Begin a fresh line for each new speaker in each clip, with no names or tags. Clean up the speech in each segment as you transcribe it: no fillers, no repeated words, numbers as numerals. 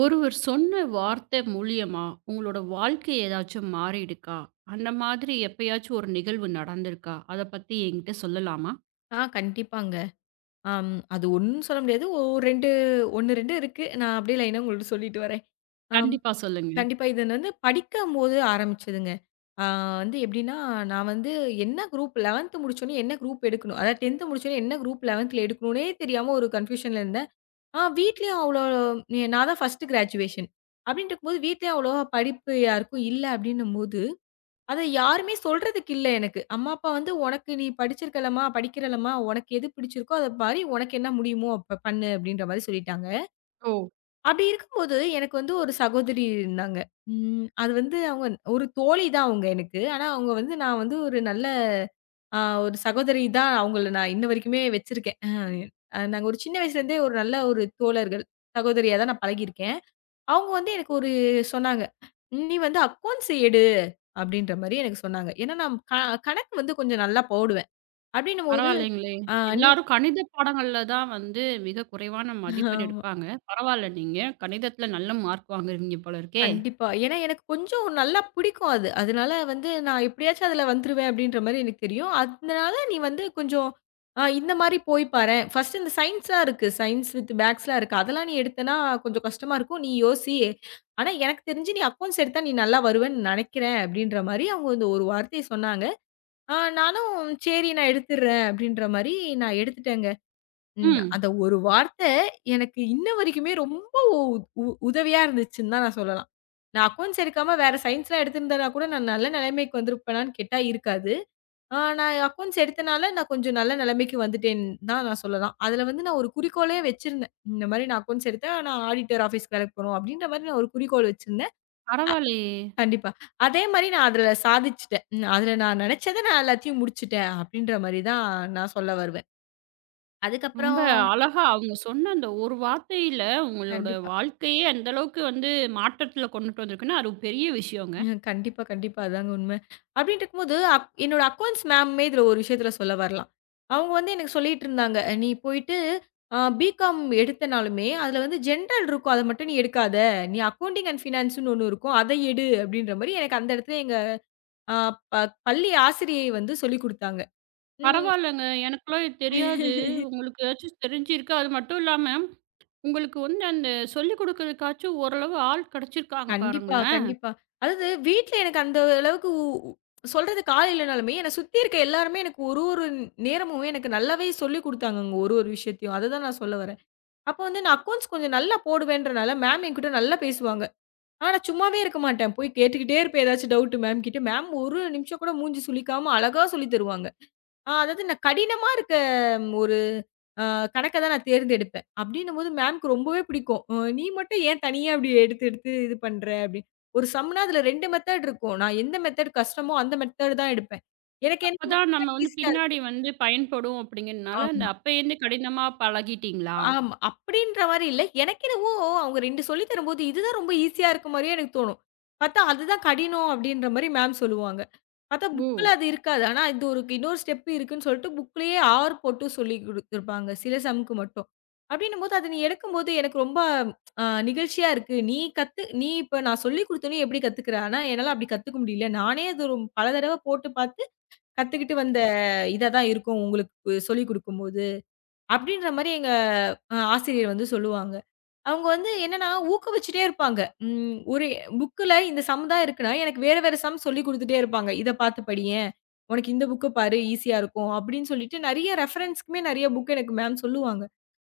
ஒருவர் சொன்ன வார்த்தை மூலியமா உங்களோட வாழ்க்கை ஏதாச்சும் மாறிடுக்கா? அந்த மாதிரி எப்பயாச்சும் ஒரு நிகழ்வு நடந்திருக்கா? அத பத்தி என்கிட்ட சொல்லலாமா?
கண்டிப்பாங்க. அது ஒண்ணுன்னு சொல்ல முடியாது. 2 1, 2 இருக்கு. நான் அப்படியே லைனா உங்கள்ட்ட சொல்லிட்டு வரேன். அம்
கண்டிப்பா சொல்லுங்க.
கண்டிப்பா இது வந்து படிக்கும்போது ஆரம்பிச்சதுங்க. ஆ வந்து எப்படின்னா, நான் வந்து என்ன குரூப் 11த் முடிச்சோனே என்ன குரூப் எடுக்கணும்? அதாவது 10த் முடிச்சோனே என்ன குரூப் 11த்ல எடுக்கணும்னே தெரியாம ஒரு கன்ஃப்யூஷன்ல இருந்தேன். வீட்லயும் அவ்வளோ நான் தான் ஃபர்ஸ்ட் கிராஜுவேஷன். அப்படின்றபோது வீட்லயும் அவ்வளோவா படிப்பு யாருக்கும் இல்ல அப்படின்னும்போது, அத யாருமே சொல்றதுக்கு இல்ல எனக்கு. அம்மா, அப்பா வந்து "உனக்கு நீ படிச்சிருக்கலம்மா, படிக்கிறலம்மா, உனக்கு எது பிடிச்சிருக்கோ அது பாரு. உனக்கு என்ன முடியுமோ அப்ப பண்ணு" அப்படின்ற மாரி சொல்லிட்டாங்க.
ஓ!
அப்படி இருக்கும்போது எனக்கு வந்து ஒரு சகோதரி இருந்தாங்க. அது வந்து அவங்க ஒரு தோழி தான் அவங்க எனக்கு. ஆனா அவங்க வந்து நான் வந்து ஒரு நல்ல அ ஒரு சகோதரி தான் அவங்கள நான் இன்ன வரைக்குமே வச்சிருக்கேன். நாங்க ஒரு சின்ன வயசுலேருந்தே ஒரு நல்ல ஒரு தோழர்கள், சகோதரியா தான் நான் பழகியிருக்கேன். அவங்க வந்து எனக்கு ஒரு சொன்னாங்க. "நீ வந்து அக்கவுண்ட்ஸ் எடு" அப்படின்ற மாரி எனக்கு சொன்னாங்க. ஏன்னா நான் கணக்கு வந்து கொஞ்சம் நல்லா போடுவேன். அப்படின்னும்போது
பரவாயில்லைங்களே!
ஆ நீ
எல்லாரும் கணித பாடங்கள்ல தான் வந்து மிக குறைவான மதிப்பெண்
ஆமா.
எடுப்பாங்க. பரவாயில்ல நீங்க கணிதத்துல நல்ல மார்க் வாங்குறீங்க போல இருக்கே!
கண்டிப்பா. ஏன்னா எனக்கு கொஞ்சம் நல்லா பிடிக்கும் அது. அதனால வந்து நான் எப்படியாச்சும் அதுல வந்துருவேன் அப்படின்ற மாரி எனக்கு தெரியும். அதனால நீ வந்து கொஞ்சம் இந்த மாரி போய் பாரேன். ஃபர்ஸ்ட் இந்த சயன்ஸ்லாம் இருக்கு. சயன்ஸ் வித் பேக்ஸ்லாம் இருக்கு. அதெல்லாம் நீ எடுத்தேன்னா கொஞ்சம் கஷ்டமா இருக்கும். நீ யோசி. ஆனா எனக்கு தெரிஞ்சு நீ அக்கவுண்ட்ஸ் எடுத்தா நீ நல்லா வருவேன்னு நினைக்கிறேன்" அப்படின்ற மாரி அவங்க வந்து ஒரு வார்த்தைய சொன்னாங்க. நானும் சரி நான் எடுத்துடுறேன் அப்படின்ற மாரி நான் எடுத்துட்டேங்க.
ம்.
அந்த ஒரு வார்த்த எனக்கு இன்ன வரைக்குமே ரொம்ப உ உ உதவியா இருந்துச்சுன்னு தான் நான் சொல்லலாம். நான் அக்கவுண்ட்ஸ் எடுக்காம வேற சயன்ஸ்லாம் எடுத்திருந்தேன்னா கூட நான் நல்ல நிலைமைக்கு வந்திருப்பேனான்னு கேட்டா இருக்காது. நான் அக்கவுண்ட்ஸ் எடுத்தனால நான் கொஞ்சம் நல்ல நிலைமைக்கு வந்துட்டேன்னு தான் நான் சொல்லலாம். அதுல வந்து நான் ஒரு குறிக்கோளே வச்சிருந்தேன். இந்த மாரி நான் அக்கவுண்ட்ஸ் எடுத்தா நான் ஆடிட்டர் ஆஃபீஸ்க்கு வேலைக்கு போணும் அப்படின்ற மாரி நான் ஒரு குறிக்கோள் வச்சிருந்தேன்.
பரவாயில்லையே!
கண்டிப்பா. அதே மாரி நான் அதுல சாதிச்சுட்டேன். ம், அதுல நான் நெனச்சத நான் எல்லாத்தையும் முடிச்சுட்டேன். அப்டின்ற மாரி தான் நான் சொல்ல வருவேன்.
ரொம்ப
அதுக்கப்புறம்
அழகா அவங்க சொன்ன அந்த ஒரு வார்த்தையில உங்களோட
கண்டிப்பா.
வாழ்க்கையே அந்த அளவுக்கு வந்து மாற்றத்துல கொண்டுட்டு வந்திருக்குன்னா, அது ஒரு பெரிய விஷயங்க.
ம். கண்டிப்பா, கண்டிப்பா. அதாங்க உண்ம. அப்டின்ட்டு இருக்கும்போது, என்னோட அக்கவுண்ட்ஸ் மேமுமே இதுல ஒரு விஷயத்துல சொல்ல வரலாம். அவங்க வந்து எனக்கு சொல்லிட்டு இருந்தாங்க. "நீ போயிட்டு பிகாம் எடுத்தனாலுமே, அதுல வந்து ஜென்ரல் இருக்கும். அத மட்டும் நீ எடுக்காத. நீ அக்கவுண்டிங் அண்ட் ஃபினான்ஸ்ன்னு ஒண்ணு இருக்கும். அத எடு" அப்டின்ற மாரி எனக்கு அந்த இடத்துல எங்க அ ப பள்ளி ஆசிரியை வந்து சொல்லிக் குடுத்தாங்க.
பரவாயில்லங்க. எனக்கெல்லாம் இது தெரியாது.
ம்.
உங்களுக்கு ஏதாச்சும் தெரிஞ்சிருக்கு. அது மட்டும் இல்லாம, உங்களுக்கு வந்து அந்த சொல்லிக் குடுக்கறதுக்காச்சும் ஓரளவு ஆள் கிடைச்சிருக்காங்க
கண்டிப்பா,
பாருங்களேன்.
கண்டிப்பா. அதாவது வீட்ல எனக்கு அந்த அளவுக்கு உ உ- சொல்றதுக்கு ஆள் இல்லனாலுமே, என்ன சுத்தி இருக்க எல்லாருமே எனக்கு ஒரு ஒரு நேரமும் எனக்கு நல்லாவே சொல்லிக் குடுத்தாங்கங்க. ஒரு ஒரு விஷயத்தையும். அததான் நான் சொல்ல வரேன். அப்போ வந்து நான் அக்கவுண்ட்ஸ் கொஞ்சம் நல்லா போடுவேன்றனால, மேம் என்கிட்ட நல்லா பேசுவாங்க. ஆனா நான் சும்மாவே இருக்க மாட்டேன். போய் கேட்டுக்கிட்டே இருப்பேன் ஏதாச்சும் டவுட் மேம் கிட்ட. மேம் ஒரு நிமிஷம் கூட மூஞ்சி சுளிக்காம அழகா சொல்லித் தருவாங்க. அதாவது நான் கடினமா இருக்க ம், ஒரு அ கணக்க தான் நான் தேர்ந்தெடுப்பேன். அப்டின்னும்போது மேம்க்கு ரொம்பவே பிடிக்கும். நீ மட்டும் ஏன் தனியா இப்டி எடுத்து, எடுத்து இது பண்ற?" அப்டின்னு. ஒரு சம்னா அதுல 2 மெத்தட் இருக்கும். நான் எந்த மெத்தட் கஷ்டமோ அந்த மெத்தட் தான் எடுப்பேன். எனக்கு என்னமோ
அப்பதான்
அதுதான்
நம்ம வந்து
ஈஸியா
பின்னாடி
இருக்கும்.
வந்து பயன்படும் அப்படிங்கிறதுனால, அந்த
ஆமா.
அப்பயிருந்து கடினமா பழகிட்டீங்களா?
ஆமா. அப்படின்ற மாரி இல்ல. எனக்கென்னவோ அவங்க 2 சொல்லி தரும்போது, இதுதான் ரொம்ப ஈஸியா இருக்க மாரியே எனக்கு தோணும். பார்த்தா அதுதான் கடினம் அப்படின்ற மாரி மேம் சொல்லுவாங்க. பார்த்தா
ஓ!
புக்ல அது இருக்காது. ஆனா இது ஒரு இன்னொரு ஸ்டெப் இருக்குன்னு சொல்லிட்டு புக்லயே ஆர் போட்டு சொல்லிக் குடுத்துருப்பாங்க. சில சம்க்கு மட்டும். அப்படின்னும்போது அத நீ எடுக்கும்போது எனக்கு ரொம்ப நிகழ்ச்சியா இருக்கு. நீ கத்து நீ இப்ப நான் சொல்லிக் குடுத்தோனே எப்படி கத்துக்கிற? ஆனா என்னால அப்படி கத்துக்க முடியல. நானே அது ஒரு பல தடவ போட்டு பார்த்து கத்துக்கிட்டு வந்த இதா தான் இருக்கும் உங்களுக்கு சொல்லிக் குடுக்கும்போது. அப்படின்ற மாரி எங்க ஆசிரியர் வந்து சொல்லுவாங்க. அவங்க வந்து என்னன்னா, ஊக்குவிச்சுட்டே இருப்பாங்க. ஒரு புக்குல இந்த சம் தான் இருக்குன்னா, எனக்கு வேற வேற சம் சொல்லிக் குடுத்துட்டே இருப்பாங்க. இத பார்த்து படியேன். உனக்கு இந்த புக்க பாரு ஈஸியா இருக்கும். அப்படின்னு சொல்லிட்டு நெறைய ரெஃபரன்ஸ்க்குமே நெறைய புக் எனக்கு மேம் சொல்லுவாங்க.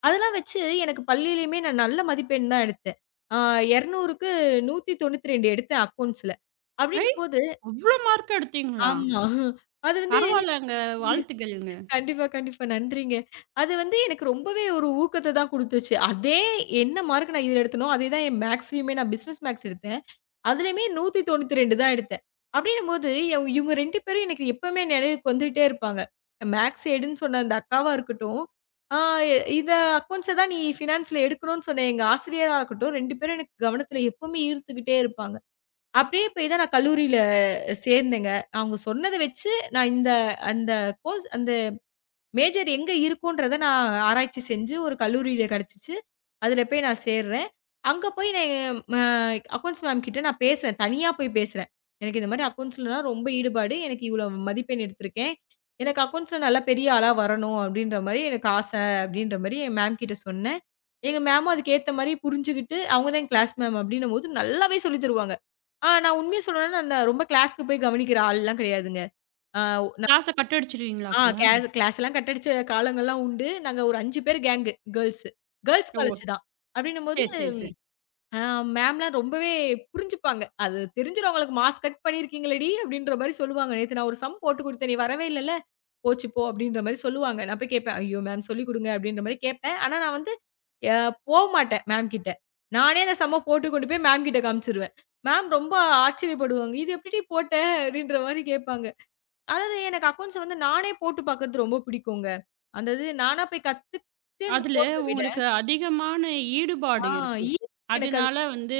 அதெல்லாம் வச்சு எனக்கு பள்ளியிலயுமே நான் நல்ல மதிப்பெண் தான் எடுத்தேன். ஆ 200க்கு 192 எடுத்தேன் அக்கவுண்ட்ஸ்ல.
ஐ!
அப்படின்னும்போது
அவ்ளோ மார்க் எடுத்தீங்களா?
ஆமா. அது வந்து
பரவாயில்லங்க. வாழ்த்துக்கள்ங்க.
கண்டிப்பா, கண்டிப்பா. நன்றிங்க. அது வந்து எனக்கு ரொம்பவே ஒரு ஊக்கத்த தான் குடுத்துச்சு. அதே என்ன மார்க் நான் இதுல எடுத்தனோ, அதே தான் என் மேக்ஸ்லயுமே நான் பிசினஸ் மேக்ஸ் எடுத்தேன். அதுலயுமே 192 தான் எடுத்தேன். அப்படின்னும்போது இவங்க 2 பேரும் எனக்கு எப்பவுமே நினைவுக்கு வந்துட்டே இருப்பாங்க. மேக்ஸ் எடுன்னு சொன்ன அந்த அக்காவா இருக்கட்டும், ஆ இத அக்கவுண்ட்ஸ தான் நீ ஃபினான்ஸ்ல எடுக்கணும்னு சொன்ன எங்க ஆசிரியரா இருக்கட்டும், 2 பேரும் எனக்கு கவனத்துல எப்பவுமே ஈர்த்துக்கிட்டே இருப்பாங்க. அப்படியே போய் தான் நான் கல்லூரியில சேர்ந்தேங்க. அவங்க சொன்னத வச்சு நான் இந்த அந்த கோர்ஸ் அந்த மேஜர் எங்க இருக்குன்றத நான் ஆராய்ச்சி செஞ்சு ஒரு கல்லூரியில கிடைச்சுச்சு. அதுல போய் நான் சேர்றேன். அங்க போய் நான் ம அக்கவுண்ட்ஸ் மேம் கிட்ட நான் பேசுறேன். தனியா போய் பேசுறேன். எனக்கு இந்த மாரி அக்கவுண்ட்ஸ்லலாம் ரொம்ப ஈடுபாடு. எனக்கு இவ்வளோ மதிப்பெண் எடுத்திருக்கேன். எனக்கு அக்கவுண்ட்ஸ்ல நல்லா பெரிய ஆளா வரணும் அப்படின்ற மாரி எனக்கு ஆசை அப்படின்ற மாரி என் மேம் கிட்ட சொன்னேன். எங்க மேமும் அதுக்கு ஏத்த மாரி புரிஞ்சுகிட்டு அவங்க தான் என் கிளாஸ் மேம் அப்படின்னும்போது நல்லாவே சொல்லித் தருவாங்க. நான் உண்மைய சொல்லணும்னா நான் ரொம்ப கிளாஸ்க்கு போய் கவனிக்கிற ஆள்லாம் கிடையாதுங்க. ஆ
கிளாஸ கட் அடிச்சுருவீங்களா
ஆ
அப்ப?
கிளாஸ் கிளாஸ்லாம் கட் அடிச்ச காலங்கள்லாம் உண்டு. நாங்க ஒரு 5 பேர் கேங்கு கேர்ல்ஸு. கேர்ல்ஸ்
ஓ!
காலேஜ் தான். அப்டின்னும்போது
சரி, சரி, சரி.
அ மேம்லாம் ரொம்பவே புரிஞ்சுப்பாங்க. அது தெரிஞ்சிரும் அவங்களுக்கு மார்க்ஸ் கட் பண்ணியிருக்கீங்களேடி! அப்டின்ற மாரி சொல்லுவாங்க. நேத்து நான் ஒரு சம் போட்டு குடுத்தேன். நீ வரவே இல்லல. போச்சு போ! அப்டின்ற மாரி சொல்லுவாங்க. நான் போய் கேட்பேன். ஐயோ! மேம் சொல்லிக் குடுங்க அப்டின்ற மாரி கேட்பேன். ஆனா நான் வந்து அ போமாட்டேன் மேம் கிட்ட. நானே அந்த சம்ம போட்டு கொண்டு போய் மேம் கிட்ட காமிச்சுருவேன். மேம் ரொம்ப ஆச்சரியப்படுவாங்க. "இது எப்டிடி போட்ட?" அப்டின்ற மாரி கேட்பாங்க. அதாவது எனக்கு அக்கவுண்ட்ஸ் வந்து நானே போட்டு பார்க்கறது ரொம்ப பிடிக்குங்க. அதாவது நானா போய் கத்துக்கிட்டு நான்
அதுல
போடுறத விட,
உங்களுக்கு அதிகமான
ஆ
ஈடுபாடு இருக்கு.
ஈஸியா எனக்கு அது
அதனால வந்து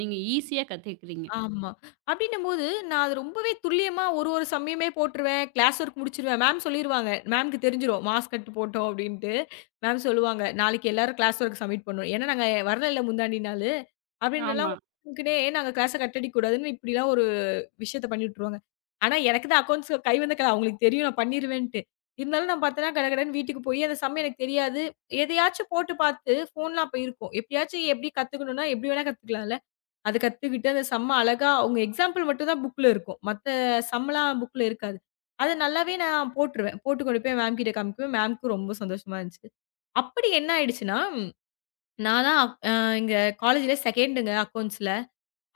நீங்க ஈஸியா கத்துக்கிறீங்க.
ஆமா. அப்டின்னும்போது நான் அது ரொம்பவே துல்லியமா ஒரு ஒரு சமயமே போட்டுருவேன். Class work முடிச்சுருவேன். மேம் சொல்லிருவாங்க. மேம்க்கு தெரிஞ்சிரும். மார்க்ஸ் கட் போட்டோம் அப்டின்ட்டு. மேம் சொல்லுவாங்க. நாளைக்கு எல்லாரும் கிளாஸ் ஒர்க் சப்மிட் பண்ணணும். ஏன்னா நாங்க வரல இல்ல முந்தாடி நாளு. அப்டின்றலாம்
ஆமா.
நாங்க கிளாஸ கட் அடிக்கக்கூடாதுன்னு இப்டிலாம் ஒரு விஷயத்த பண்ணி விட்டுருவாங்க. ஆனா, எனக்கு தான் அக்கவுண்ட்ஸ் கை வந்த கலை. அவங்களுக்கு தெரியும் நான் பண்ணிருவேன்ட்டு. இருந்தாலும் நான் பார்த்தேன்னா, கடகடன்னு வீட்டுக்கு போய் அந்த சம் எனக்கு தெரியாது. எதையாச்சும் போட்டு பார்த்து ஃபோன்லாம் அப்ப இருக்கும். எப்படியாச்சும் எப்படி கத்துக்கணும்னா, எப்படி வேணா கத்துக்கலாம்ல. அத கத்துக்கிட்டு அந்த சம்ம அழகா அவங்க எக்ஸாம்பிள் மட்டும் தான் புக்ல இருக்கும். மத்த சம்லாம் புக்ல இருக்காது. அத நல்லாவே நான் போட்டுருவேன். போட்டு கொண்டு போய் மேம் கிட்ட காமிக்குவேன். மேம்க்கு ரொம்ப சந்தோஷமா இருந்துச்சு. அப்படி என்ன ஆயிடுச்சுன்னா, நான் தான் அ இங்க காலேஜ்ல 2ண்டுங்க அக்கவுண்ட்ஸ்ல.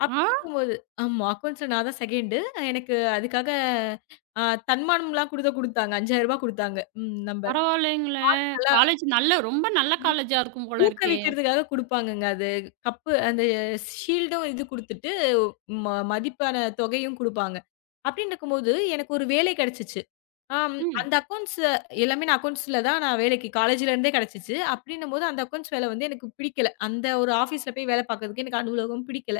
அப்படி
ஆ!
இருக்கும்போது ஆமா. அக்கவுண்ட்ஸ்ல நான் தான் செகண்டு. எனக்கு அதுக்காக அ தன்மானம்லாம் குடுக்க குடுத்தாங்க. ரூ. 5,000 குடுத்தாங்க. ம் நம்ப
பரவாயில்லைங்களே!
நல்லா
காலேஜ் நல்ல ரொம்ப நல்ல காலேஜா இருக்கும் போல இருக்கே!
ஊக்குவிக்கிறதுக்காக குடுப்பாங்கங்க. அது கப்பு அந்த ஷீல்டும் இது குடுத்துட்டு, மதிப்பான தொகையும் குடுப்பாங்க. அப்படின்னு இருக்கும்போது, எனக்கு ஒரு வேலை கிடைச்சுச்சு. ஆம்
ம்.
அந்த அக்கவுண்ட்ஸ் எல்லாமே நான் அக்கவுண்ட்ஸ்ல தான் நான் வேலைக்கு காலேஜ்ல இருந்தே கிடைச்சுச்சு. அப்படின்னும்போது, அந்த அக்கவுண்ட்ஸ் வேலை வந்து எனக்கு பிடிக்கல. அந்த ஒரு ஆஃபீஸ்ல போய் வேலை பார்க்கறதுக்கு எனக்கு அலுவலகம் பிடிக்கல.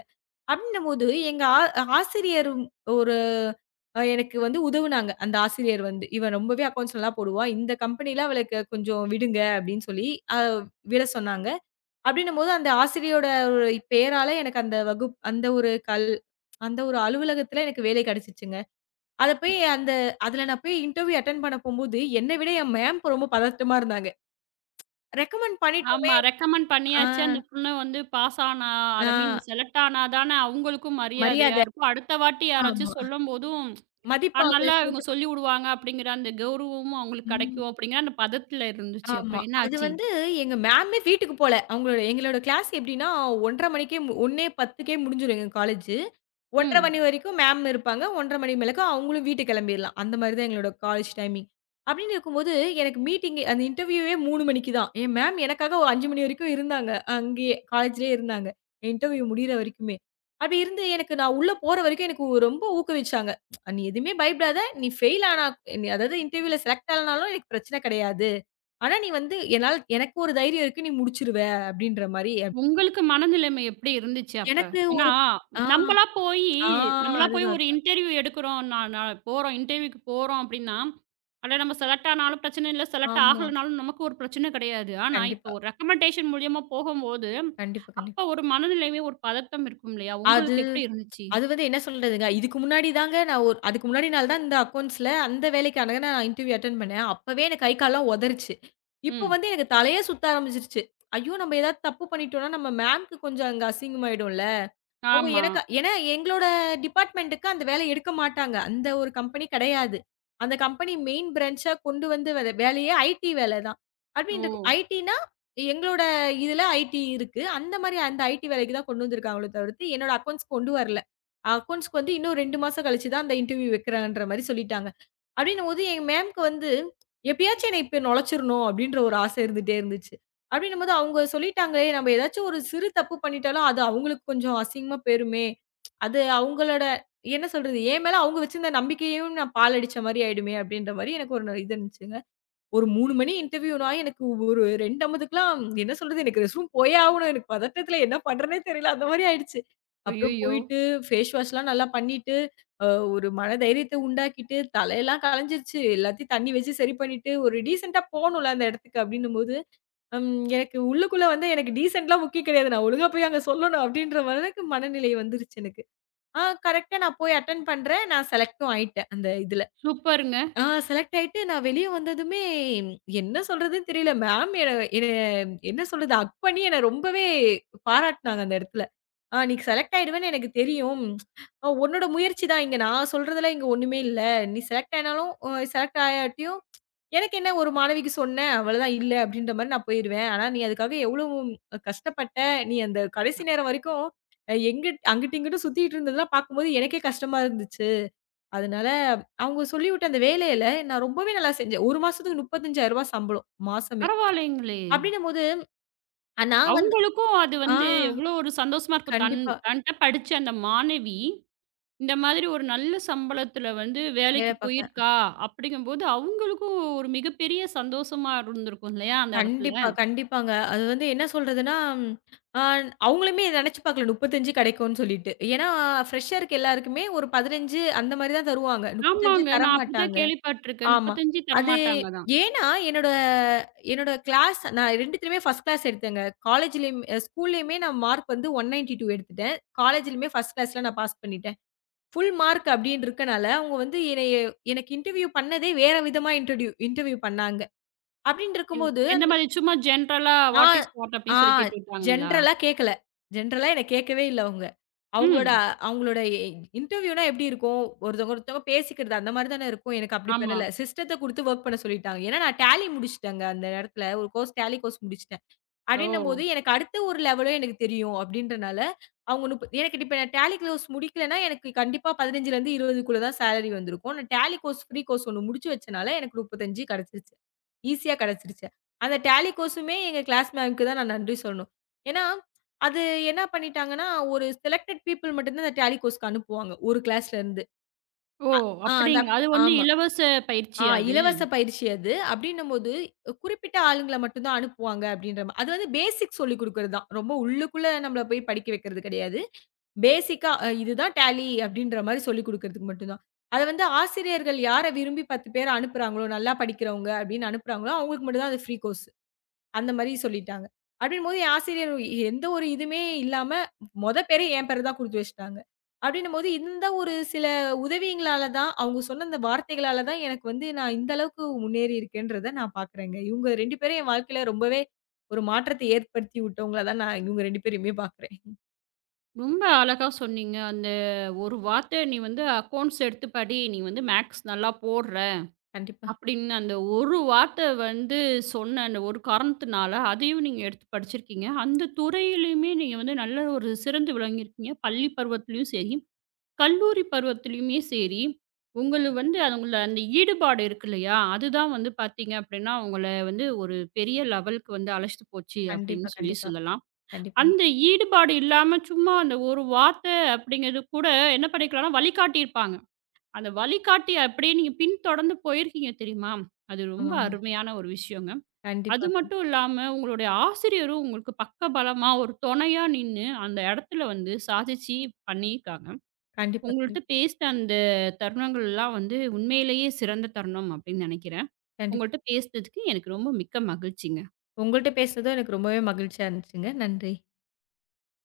அப்டின்னும்போது எங்க ஆசிரியரும் ஒரு எனக்கு வந்து உதவுனாங்க. அந்த ஆசிரியர் வந்து, "இவ ரொம்பவே அக்கவுண்ட்ஸ் நல்லா போடுவா. இந்த கம்பெனில அவளுக்கு கொஞ்சம் விடுங்க" அப்டின்னு சொல்லி அ விட சொன்னாங்க. அப்டின்னும்போது அந்த ஆசிரியரோட ஒரு பெயரால எனக்கு அந்த வகுப் அந்த ஒரு கல் அந்த ஒரு அலுவலகத்துல எனக்கு வேலை கிடைச்சுச்சுங்க. அத போய் அந்த அதுல நான் போய் இன்டர்வியூ அட்டெண்ட் பண்ண போம்போது, என்ன விட என் மேம் ரொம்ப பதட்டமா இருந்தாங்க. ரெக்கமெண்ட் பண்ணிட்டோமே
ஆமா. ரெக்கமெண்ட்
ஆ,
பண்ணியாச்சு. அந்த பொண்ணு வந்து பாஸ் ஆனா,
ஆ
ஐ மீன் செலக்ட் ஆனா தானே அவங்களுக்கும் மரியாதையா
மரியாத
இருக்கும். அடுத்த வாட்டி
ஆமா.
யாராச்சும் சொல்லும்போதும்,
மதிப்பாக
நல்லா இவங்க
கேட்டுப்பா
சொல்லி விடுவாங்க அப்படிங்கிற அந்த கௌரவமும் அவங்களுக்கு
ம்.
கிடைக்கும் அப்படிங்கிற அந்த பதத்துல இருந்துச்சு.
ஆமா.
அப்புறம் என்ன
அது
ஆச்சு?
வந்து எங்க மேமே வீட்டுக்கு போல. அவங்களோட எங்களோட கிளாஸ் எப்படின்னா 1:30 மணிக்கே 1:10க்கே முடிஞ்சிரும் எங்க காலேஜு. 1:30
ம்.
மணி வரைக்கும் மேம் இருப்பாங்க. 1:30 மணி மேலக்கு அவங்களும் வீட்டு கிளம்பிரலாம். அந்த மாரி தான் எங்களோட காலேஜ் டைமிங். அப்படின்னு இருக்கும்போது எனக்கு மீட்டிங் அந்த இன்டர்வியூவே 3 மணிக்கு தான். என் மேம் எனக்காக ஒரு 5 மணி வரைக்கும் இருந்தாங்க. அங்கேயே காலேஜ்லயே இருந்தாங்க. இன்டர்வியூ முடியிற வரைக்குமே. அப்படி இருந்து எனக்கு நான் உள்ள போற வரைக்கும் எனக்கு ரொம்ப ஊக்குவிச்சாங்க. "நீ எதுவுமே பயப்படாத. நீ ஃபெயில் ஆனா அதாவது இன்டர்வியூல செலக்ட் ஆனாலும் எனக்கு பிரச்சனை கிடையாது. ஆனா நீ வந்து என்னால எனக்கு ஒரு தைரியம் இருக்கு நீ முடிச்சுருவ அப்படின்ற மாரி
உங்களுக்கு மனநிலைமை எப்படி இருந்துச்சு அப்ப?
எனக்கு
ஏன்னா,
ஆ,
நம்பளா போயி
ஆ
நம்மளா போய்
அதுதான்.
ஒரு இன்டர்வியூ எடுக்கிறோம். நான் நான் போறோம் இன்டர்வியூக்கு போறோம் அப்படின்னா, அதுல நம்ம செலக்ட் ஆனாலும் பிரச்சனை இல்ல, செலக்ட்
ஆமா.
ஆகலனாலும் நமக்கு ஒரு பிரச்சனை கிடையாது. ஆனா, இப்ப
கண்டிப்பா,
ஒரு ரெக்கமெண்டேஷன் மூலியமா போகும்போது,
கண்டிப்பா,
அப்ப
கண்டிப்பா.
ஒரு மனநிலைமை, ஒரு பதட்டம் இருக்கும் இல்லையா?
அது
உங்களுக்கு எப்படி இருந்துச்சு?
அது வந்து என்ன சொல்றதுங்க, இதுக்கு முன்னாடி தாங்க நான் ஒரு அதுக்கு முன்னாடி நாள் தான் இந்த அக்கவுண்ட்ஸ்ல அந்த வேலைக்கான நான் இன்டர்வியூ அட்டெண்ட் பண்ணேன். அப்பவே எனக்கு கை கால்லாம் உதறிச்சு. இப்போ
ம்.
வந்து எனக்கு தலையே சுத்த ஆரம்பிச்சுருச்சு. ஐயோ! நம்ம ஏதாவது தப்பு பண்ணிட்டோம்னா, நம்ம மேம்க்கு கொஞ்சம் அங்க அசிங்கமாயிடும்ல. அவங்க
ஆமா.
எனக்கு ஏன்னா எங்களோட டிபார்ட்மென்ட்க்கு அந்த வேலை எடுக்க மாட்டாங்க. அந்த ஒரு கம்பெனி கிடையாது. அந்த கம்பெனி மெயின் பிரான்ச்சா கொண்டு வந்து வர வேலையே ஐடி வேலை தான்.
ஓ!
அப்படின்ருக்கு ஐடின்னா எங்களோட இதுல ஐடி இருக்கு. அந்த மாரி அந்த ஐடி வேலைக்கு தான் கொண்டு வந்திருக்காங்களோ தவிர்த்து, என்னோட அக்கவுண்ட்ஸ் கொண்டு வரல. அக்கவுண்ட்ஸ்க்கு வந்து இன்னும் 2 மாசம் கழிச்சு தான் அந்த இன்டர்வியூ வைக்கிறேன்ற மாரி சொல்லிட்டாங்க. அப்படின்னும்போது எங்க மேம்க்கு வந்து, எப்படியாச்சும் என்ன இப்ப நொலைச்சிரணும் அப்படின்ற ஒரு ஆசை இருந்துட்டே இருந்துச்சு. அப்படின்னும்போது அவங்க சொல்லிட்டாங்களே, நம்ம ஏதாச்சும் ஒரு சிறு தப்பு பண்ணிட்டாலும், அது அவங்களுக்கு கொஞ்சம் அசிங்கமா போயிருமே. அது அவங்களோட என்ன சொல்றது? என் மேல அவங்க வச்சிருந்த நம்பிக்கையையும் நான் பாழடிச்ச மாரி ஆயிடுமே! அப்படின்ற மாரி எனக்கு ஒரு இது இருந்துச்சுங்க. ஒரு 3 மணி இன்டர்வியூனா எனக்கு ஒரு 2 அம்பதுக்குலாம் என்ன சொல்றது? எனக்கு ரெஸ்ட் ரூம் போயே ஆவணும். எனக்கு பதட்டத்துல என்ன பண்றேன்னே தெரியல. அந்த மாரி ஆயிடுச்சு. அப்புறம்
ஐயய்யோ!
போயிட்டு ஃபேஸ் வாஷ்லாம் நல்லா பண்ணிட்டு, அ ஒரு மன தைரியத்த உண்டாக்கிட்டு, தலையெல்லாம் கலஞ்சிருச்சு. எல்லாத்தையும் தண்ணி வச்சு சரி பண்ணிட்டு, ஒரு டீசென்ட்டா போணும்ல அந்த இடத்துக்கு அப்டின்னும்போது, ம் எனக்கு உள்ளுக்குள்ள வந்து எனக்கு டீசென்ட்லாம் முக்கியம் கிடையாது. நான் ஒழுங்கா போய் அங்க சொல்லணும் அப்டின்ற அளவுக்கு மனநிலை வந்துருச்சு எனக்கு. கரெக்ட்டா நான் போய் அட்டெண்ட் பண்றேன். நான் செலக்ட்டும் ஆயிட்டேன் அந்த இதுல.
சூப்பருங்க.
செலக்ட் ஆயிட்டு நான் வெளிய வந்ததுமே, என்ன சொல்றதுன்னு தெரியல. மேம் என்ன என்ன சொல்றது? ஹக் பண்ணி என்ன ரொம்பவே பாராட்டுனாங்க அந்த இடத்துல. நீ செலக்ட் ஆயிடுவேன்னு எனக்கு தெரியும். ஆ, உன்னோட முயற்சி தான் இங்க. நான் சொல்றதுல இங்க ஒண்ணுமே இல்ல. நீ செலக்ட் ஆனாலும் செலக்ட் ஆயாட்டியும் எனக்கு என்ன ஒரு மாணவிக்கு சொன்னேன். அவ்வளதான் இல்ல அப்படின்ற மாரி நான் போயிருவேன். ஆனா நீ அதுக்காக எவ்வளோ கஷ்டப்பட்ட? நீ அந்த கடைசி நேரம் வரைக்கும் எங்கிட் அங்கிட்டு இங்கிட்டு சுத்திட்டு இருந்ததெல்லாம் பார்க்கும்போது எனக்கே கஷ்டமா இருந்துச்சு." அதனால அவங்க சொல்லிவிட்ட அந்த வேலையில நான் ரொம்பவே நல்லா செஞ்சேன். 1 மாசத்துக்கு ரூ. 35,000 சம்பளம் மாசமே.
பரவாயில்லைங்களே!
அப்படின்னும்போது நான் வந்து
அவங்களுக்கும் அது
ஆ
வந்து எவ்வளோ ஒரு சந்தோஷமா இருக்கும். தன்
கண்டிப்பா.
தன்ட்ட படிச்ச அந்த மாணவி இந்த மாதிரி ஒரு நல்ல சம்பளத்துல வந்து
வேலை
வேலைக்கு
பார்க்குறேன்.
போயிருக்கா அப்படிங்கும்போது, அவங்களுக்கும் ஒரு மிகப்பெரிய சந்தோஷமா இருந்திருக்கும் இல்லையா? அந்த இடத்துல.
கண்டிப்பா, கண்டிப்பாங்க. அது வந்து என்ன சொல்றதுன்னா, அ அவங்களுமே நினைச்சு பார்க்கல 35 கிடைக்கும்னு சொல்லிட்டு. ஏன்னா ஃப்ரெஷருக்கு எல்லாருக்குமே ஒரு 15 அந்த மாரி தான் தருவாங்க. 35
ஆமாங்க. நான் அப்படிதான்
தரமாட்டாங்க.
கேள்விப்பட்டுருக்கேன்.
ஆமா.
35
அது
தரமாட்டாங்க தான்.
ஏன்னா, என்னோட என்னோட கிளாஸ் நான் 2த்துலயுமே ஃபர்ஸ்ட் கிளாஸ் எடுத்தேங்க. காலேஜ்லயும் ஸ்கூல்லயுமே நான் மார்க் வந்து 192 எடுத்துட்டேன். காலேஜ்லயுமே ஃபர்ஸ்ட் கிளாஸ்ல நான் பாஸ் பண்ணிட்டேன். ஃபுல் மார்க் அப்படின்னு இருக்கனால, அவங்க வந்து என்னைய எனக்கு இன்டர்வியூ பண்ணதே வேற விதமா இன்ட்ரோடியூ இன்டர்வியூ பண்ணாங்க. அப்படின்னு
என்
இருக்கும்போது
எந்த மாதிரி சும்மா ஜென்ரலா
ஆ,
வாட் இஸ் வாட்
ஆ
அப்படின்னு சொல்லி கேட்டு விட்டாங்களா?
ஜென்ரலா கேட்கல. ஜென்ரலா என்ன கேட்கவே இல்ல அவங்க. அவங்களோட
ம்.
அவங்களோட இன்டர்வியூனா எப்படி இருக்கும்? ஒருத்தவங்க ஒருத்தவங்க பேசிக்கிறது அந்த மாரி தானே இருக்கும். எனக்கு அப்படி
ஆமா.
பண்ணல. சிஸ்டத்த குடுத்து வொர்க் பண்ண சொல்லிட்டாங்க. ஏன்னா நான் டேலி முடிச்சுட்டேங்க அந்த இடத்துல. ஒரு கோர்ஸ் டேலி கோர்ஸ் முடிச்சுட்டேன்.
ஓ!
அப்படின்னம்போது, எனக்கு அடுத்த ஒரு லெவலும் எனக்கு தெரியும் அப்படின்றனால, அவங்க முப்ப எனக்கு இப்ப நான் டேலி கோர்ஸ் முடிக்கலன்னா, எனக்கு கண்டிப்பா 15லருந்து 20க்குள்ள தான் சேலரி வந்திருக்கும். நான் டேலி கோர்ஸ், ஃப்ரீ கோர்ஸ் ஒண்ணு முடிச்சு வச்சனால எனக்கு 35 கிடைச்சிருச்சு. ஈஸியா கிடைச்சிருச்சு. அந்த டேலி கோர்ஸுமே எங்க கிளாஸ் மேம்க்கு தான் நான் நன்றி சொல்லணும். ஏன்னா, அது என்ன பண்ணிட்டாங்கன்னா, ஒரு செலக்டட் பீப்பிள் மட்டும் தான் அந்த டேலி கோர்ஸ்க்கு அனுப்புவாங்க. ஒரு கிளாஸ்லருந்து.
ஓ!
ஆ அந்த
அப்படிங்களா?
அக்
அது வந்து
ஆமா.
இலவச பயிற்சியா அது?
இலவச பயிற்சி அது. அப்படின்னும்போது, குறிப்பிட்ட ஆளுங்கள மட்டும் தான் அனுப்புவாங்க அப்படின்ற மா அது வந்து பேசிக் சொல்லிக் குடுக்குறது தான். ரொம்ப உள்ளுக்குள்ள நம்மள போய் படிக்க வைக்கிறது கிடையாது. பேசிக்கா இதுதான் டேலி அப்படின்ற மாரி சொல்லிக் குடுக்குறதுக்கு மட்டும் தான். அத வந்து ஆசிரியர்கள் யார விரும்பி 10 பேர அனுப்புறாங்களோ, நல்லா படிக்கிறவங்க அப்படின்னு அனுப்புறாங்களோ, அவங்களுக்கு மட்டும் தான் அது ஃப்ரீ கோர்ஸ். அந்த மாரி சொல்லிட்டாங்க. அப்டின்னும்போது என் ஆசிரியர் எந்த ஒரு இதுவுமே இல்லாம, மொத பேரே என் பேர தான் குடுத்து வச்சுட்டாங்க. அப்டின்னும்போது இந்த ஒரு சில உதவிங்களால தான், அவங்க சொன்ன அந்த வார்த்தைகளால தான் எனக்கு வந்து நான் இந்த அளவுக்கு முன்னேறி இருக்கேன்றத நான் பார்க்குறேங்க. இவங்க 2 பேரும் என் வாழ்க்கையில ரொம்பவே ஒரு மாற்றத்தை ஏற்படுத்தி விட்டவங்களா தான் நான் இவங்க 2 பேரையுமே பார்க்குறேன்.
ரொம்ப அழகா சொன்னீங்க. அந்த ஒரு வார்த்தை நீ வந்து அக்கவுண்ட்ஸ் எடுத்து படி. நீ வந்து மேக்ஸ் நல்லா போடுற.
கண்டிப்பா,
அப்படின்னு அந்த ஒரு வார்த்தை வந்து சொன்ன அந்த ஒரு காரணத்தினால, அதையும் நீங்க எடுத்து படிச்சிருக்கீங்க. அந்த துறையிலயுமே நீங்க வந்து நல்ல ஒரு சிறந்து விளங்கியிருக்கீங்க. பள்ளி பருவத்திலயும் சரி, கல்லூரி பருவத்திலயுமே சரி, உங்கள வந்து உங்கள அந்த ஈடுபாடு இருக்கு இல்லையா? அதுதான் வந்து பார்த்தீங்க அப்படின்னா, உங்கள வந்து ஒரு பெரிய லெவலுக்கு வந்து அழைச்சிட்டு போச்சு
கண்டிப்பா,
அப்படின்னு சொல்லி
கண்டிப்பா,
சொல்லலாம்.
கண்டிப்பாங்க.
அந்த ஈடுபாடு இல்லாம சும்மா அந்த ஒரு வார்த்தை அப்படிங்கிறது கூட என்ன பண்ணிக்கலாம்னா வழிகாட்டியிருப்பாங்க. அந்த வழிகாட்டி அப்படியே நீங்க பின்தொடர்ந்து போயிருக்கீங்க தெரியுமா? அது ரொம்ப
ஆமாங்க.
அருமையான ஒரு விஷயங்க.
கண்டிப்பா,
அது
கண்டிப்பா,
மட்டும் இல்லாம உங்களுடைய ஆசிரியரும் உங்களுக்கு பக்கபலமா ஒரு துணையா நின்னு அந்த இடத்துல வந்து சாதிச்சு பண்ணியிருக்காங்க.
கண்டிப்பா,
உங்கள்ட்ட பேசின அந்த தருணங்கள்லாம் வந்து உண்மையிலேயே சிறந்த தருணம் அப்படின்னு நினைக்கிறேன்.
கண்டிப்பா.
உங்கள்ட்ட பேசினதுக்கு எனக்கு ரொம்ப மிக்க மகிழ்ச்சிங்க.
உங்கள்ட்ட பேசுனதும் எனக்கு ரொம்பவே மகிழ்ச்சியா இருந்துச்சுங்க. நன்றி.